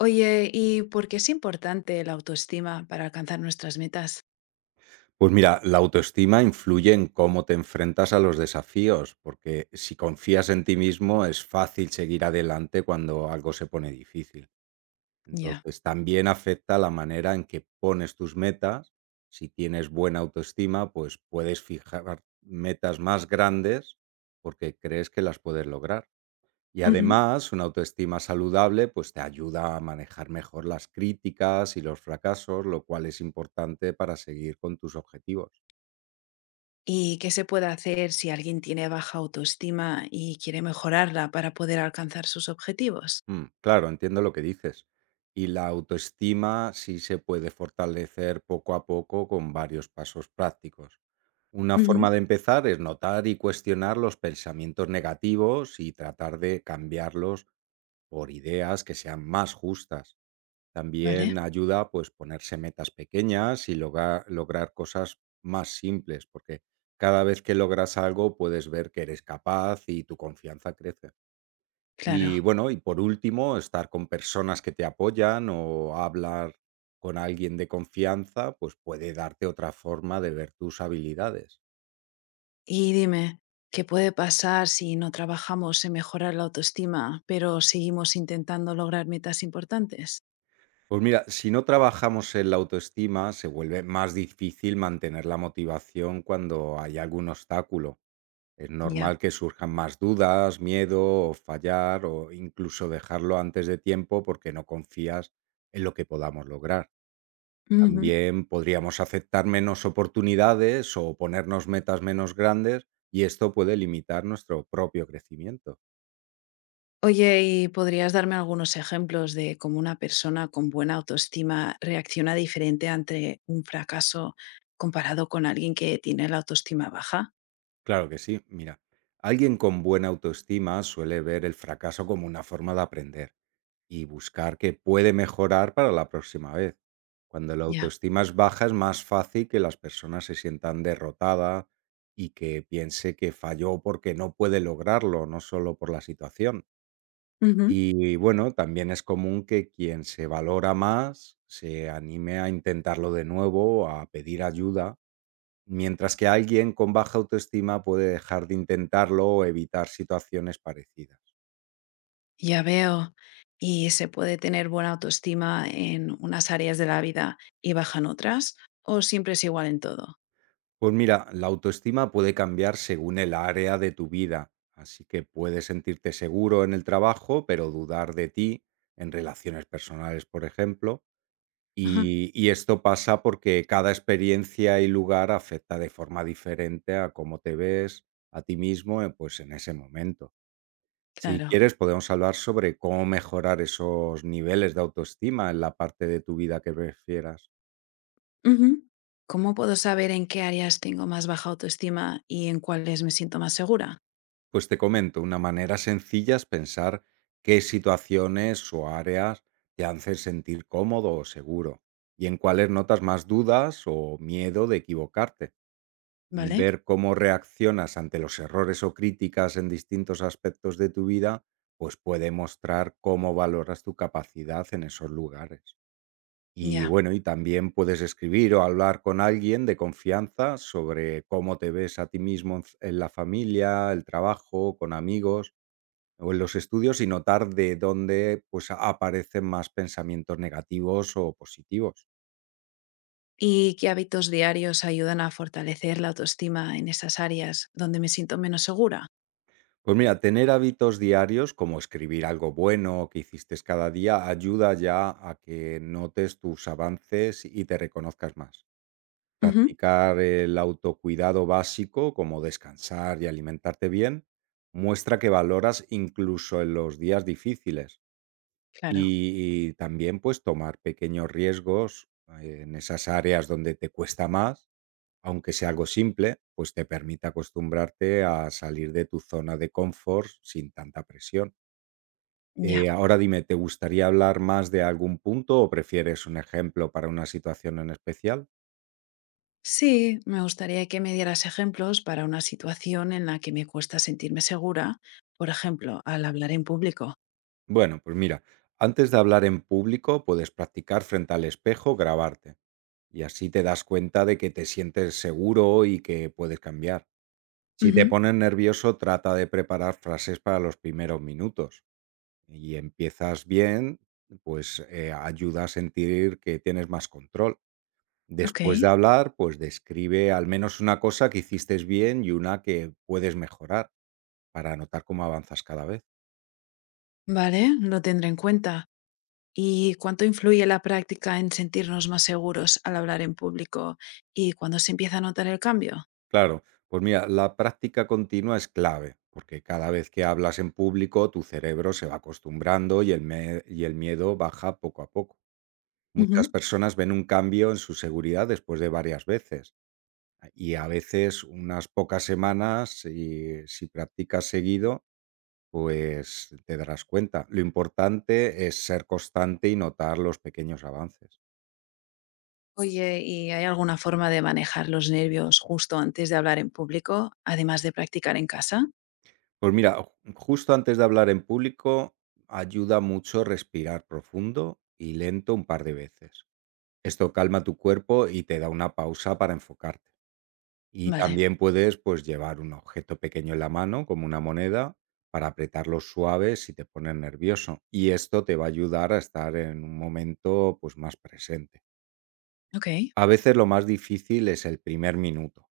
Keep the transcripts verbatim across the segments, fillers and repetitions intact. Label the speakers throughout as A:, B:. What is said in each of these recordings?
A: Oye, ¿y por qué es importante la autoestima para alcanzar nuestras metas?
B: Pues mira, la autoestima influye en cómo te enfrentas a los desafíos, porque si confías en ti mismo es fácil seguir adelante cuando algo se pone difícil.
A: Ya.
B: Entonces, también afecta la manera en que pones tus metas. Si tienes buena autoestima, pues puedes fijar metas más grandes porque crees que las puedes lograr. Y
A: Ujú.
B: además, una autoestima saludable pues te ayuda a manejar mejor las críticas y los fracasos, lo cual es importante para seguir con tus objetivos.
A: ¿Y qué se puede hacer si alguien tiene baja autoestima y quiere mejorarla para poder alcanzar sus objetivos?
B: Mm, claro, entiendo lo que dices. Y la autoestima sí se puede fortalecer poco a poco con varios pasos prácticos. Una
A: Ujú.
B: forma de empezar es notar y cuestionar los pensamientos negativos y tratar de cambiarlos por ideas que sean más justas. También
A: Vale,
B: ayuda, pues, ponerse metas pequeñas y loga- lograr cosas más simples, porque cada vez que logras algo puedes ver que eres capaz y tu confianza crece.
A: claro.
B: Y bueno, y por último, estar con personas que te apoyan o hablar con alguien de confianza, pues puede darte otra forma de ver tus habilidades.
A: Y dime, ¿qué puede pasar si no trabajamos en mejorar la autoestima, pero seguimos intentando lograr metas importantes?
B: Pues mira, si no trabajamos en la autoestima, se vuelve más difícil mantener la motivación cuando hay algún obstáculo. Es
A: Ya.
B: normal que surjan más dudas, miedo o fallar o incluso dejarlo antes de tiempo porque no confías en lo que podamos lograr.
A: Ujú.
B: También podríamos aceptar menos oportunidades o ponernos metas menos grandes y esto puede limitar nuestro propio crecimiento.
A: Oye, ¿y podrías darme algunos ejemplos de cómo una persona con buena autoestima reacciona diferente ante un fracaso comparado con alguien que tiene la autoestima baja?
B: Claro que sí, mira, alguien con buena autoestima suele ver el fracaso como una forma de aprender y buscar que puede mejorar para la próxima vez. Cuando la
A: Ya.
B: autoestima es baja es más fácil que las personas se sientan derrotadas y que piense que falló porque no puede lograrlo, no solo por la situación.
A: Ujú.
B: Y bueno, también es común que quien se valora más se anime a intentarlo de nuevo, a pedir ayuda, mientras que alguien con baja autoestima puede dejar de intentarlo o evitar situaciones parecidas.
A: Ya veo. ¿Y se puede tener buena autoestima en unas áreas de la vida y baja en otras? ¿O siempre es igual en todo?
B: Pues mira, la autoestima puede cambiar según el área de tu vida, así que puedes sentirte seguro en el trabajo, pero dudar de ti en relaciones personales, por ejemplo.
A: Ajá,
B: Y y esto pasa porque cada experiencia y lugar afecta de forma diferente a cómo te ves a ti mismo, eh, pues, en ese momento. Si
A: claro.
B: quieres, podemos hablar sobre cómo mejorar esos niveles de autoestima en la parte de tu vida que prefieras.
A: Ujú. ¿Cómo puedo saber en qué áreas tengo más baja autoestima y en cuáles me siento más segura?
B: Pues te comento, una manera sencilla es pensar qué situaciones o áreas te hacen sentir cómodo o seguro, y en cuáles notas más dudas o miedo de equivocarte.
A: ¿Vale?
B: Ver cómo reaccionas ante los errores o críticas en distintos aspectos de tu vida, pues puede mostrar cómo valoras tu capacidad en esos lugares. Y
A: Ya.
B: bueno, y también puedes escribir o hablar con alguien de confianza sobre cómo te ves a ti mismo en f- en la familia, el trabajo, con amigos o en los estudios y notar de dónde pues aparecen más pensamientos negativos o positivos.
A: ¿Y qué hábitos diarios ayudan a fortalecer la autoestima en esas áreas donde me siento menos segura?
B: Pues mira, tener hábitos diarios, como escribir algo bueno que hiciste cada día, ayuda ya a que notes tus avances y te reconozcas más.
A: Ujú.
B: Practicar el autocuidado básico, como descansar y alimentarte bien, muestra que valoras incluso en los días difíciles.
A: Claro,
B: Y, y también pues tomar pequeños riesgos, eh, en esas áreas donde te cuesta más, aunque sea algo simple, pues te permite acostumbrarte a salir de tu zona de confort sin tanta presión. Eh,
A: ya.
B: ahora dime, ¿te gustaría hablar más de algún punto o prefieres un ejemplo para una situación en especial?
A: Sí, me gustaría que me dieras ejemplos para una situación en la que me cuesta sentirme segura, por ejemplo, al hablar en público.
B: Bueno, pues mira, antes de hablar en público puedes practicar frente al espejo, grabarte y así te das cuenta de que te sientes seguro y que puedes cambiar. Si te
A: Ujú.
B: pones nervioso, trata de preparar frases para los primeros minutos y empiezas bien, pues, eh, ayuda a sentir que tienes más control.
A: Ok,
B: Después de hablar, pues describe al menos una cosa que hiciste bien y una que puedes mejorar para notar cómo avanzas cada vez.
A: vale, lo tendré en cuenta. ¿Y cuánto influye la práctica en sentirnos más seguros al hablar en público y cuándo se empieza a notar el cambio?
B: Claro, pues mira, la práctica continua es clave, porque cada vez que hablas en público tu cerebro se va acostumbrando y el, me- y el miedo baja poco a poco. Muchas
A: Ujú.
B: personas ven un cambio en su seguridad después de varias veces. Y a veces unas pocas semanas, y si practicas seguido, pues te darás cuenta. Lo importante es ser constante y notar los pequeños avances.
A: Oye, ¿y hay alguna forma de manejar los nervios justo antes de hablar en público, además de practicar en casa?
B: Pues mira, ju- justo antes de hablar en público, ayuda mucho respirar profundo y lento un par de veces. Esto calma tu cuerpo y te da una pausa para enfocarte. Y
A: Vale,
B: también puedes, pues, llevar un objeto pequeño en la mano, como una moneda, para apretarlo suave si te pones nervioso. Y esto te va a ayudar a estar en un momento, pues, más presente.
A: ok.
B: A veces lo más difícil es el primer minuto.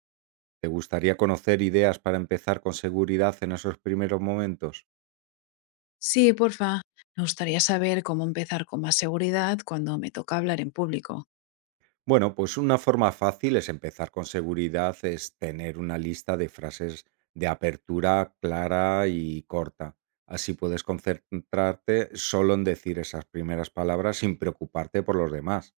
B: ¿Te gustaría conocer ideas para empezar con seguridad en esos primeros momentos?
A: Sí, porfa. Me gustaría saber cómo empezar con más seguridad cuando me toca hablar en público.
B: Bueno, pues una forma fácil es empezar con seguridad, es tener una lista de frases de apertura clara y corta. Así puedes concentrarte solo en decir esas primeras palabras sin preocuparte por los demás.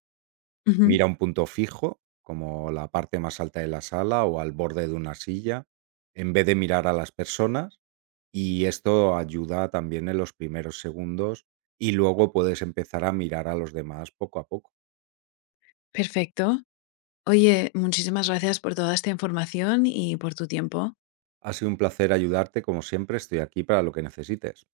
A: Ujú.
B: Mira un punto fijo, como la parte más alta de la sala o al borde de una silla, en vez de mirar a las personas. Y esto ayuda también en los primeros segundos y luego puedes empezar a mirar a los demás poco a poco.
A: Perfecto. Oye, muchísimas gracias por toda esta información y por tu tiempo.
B: Ha sido un placer ayudarte, como siempre estoy aquí para lo que necesites.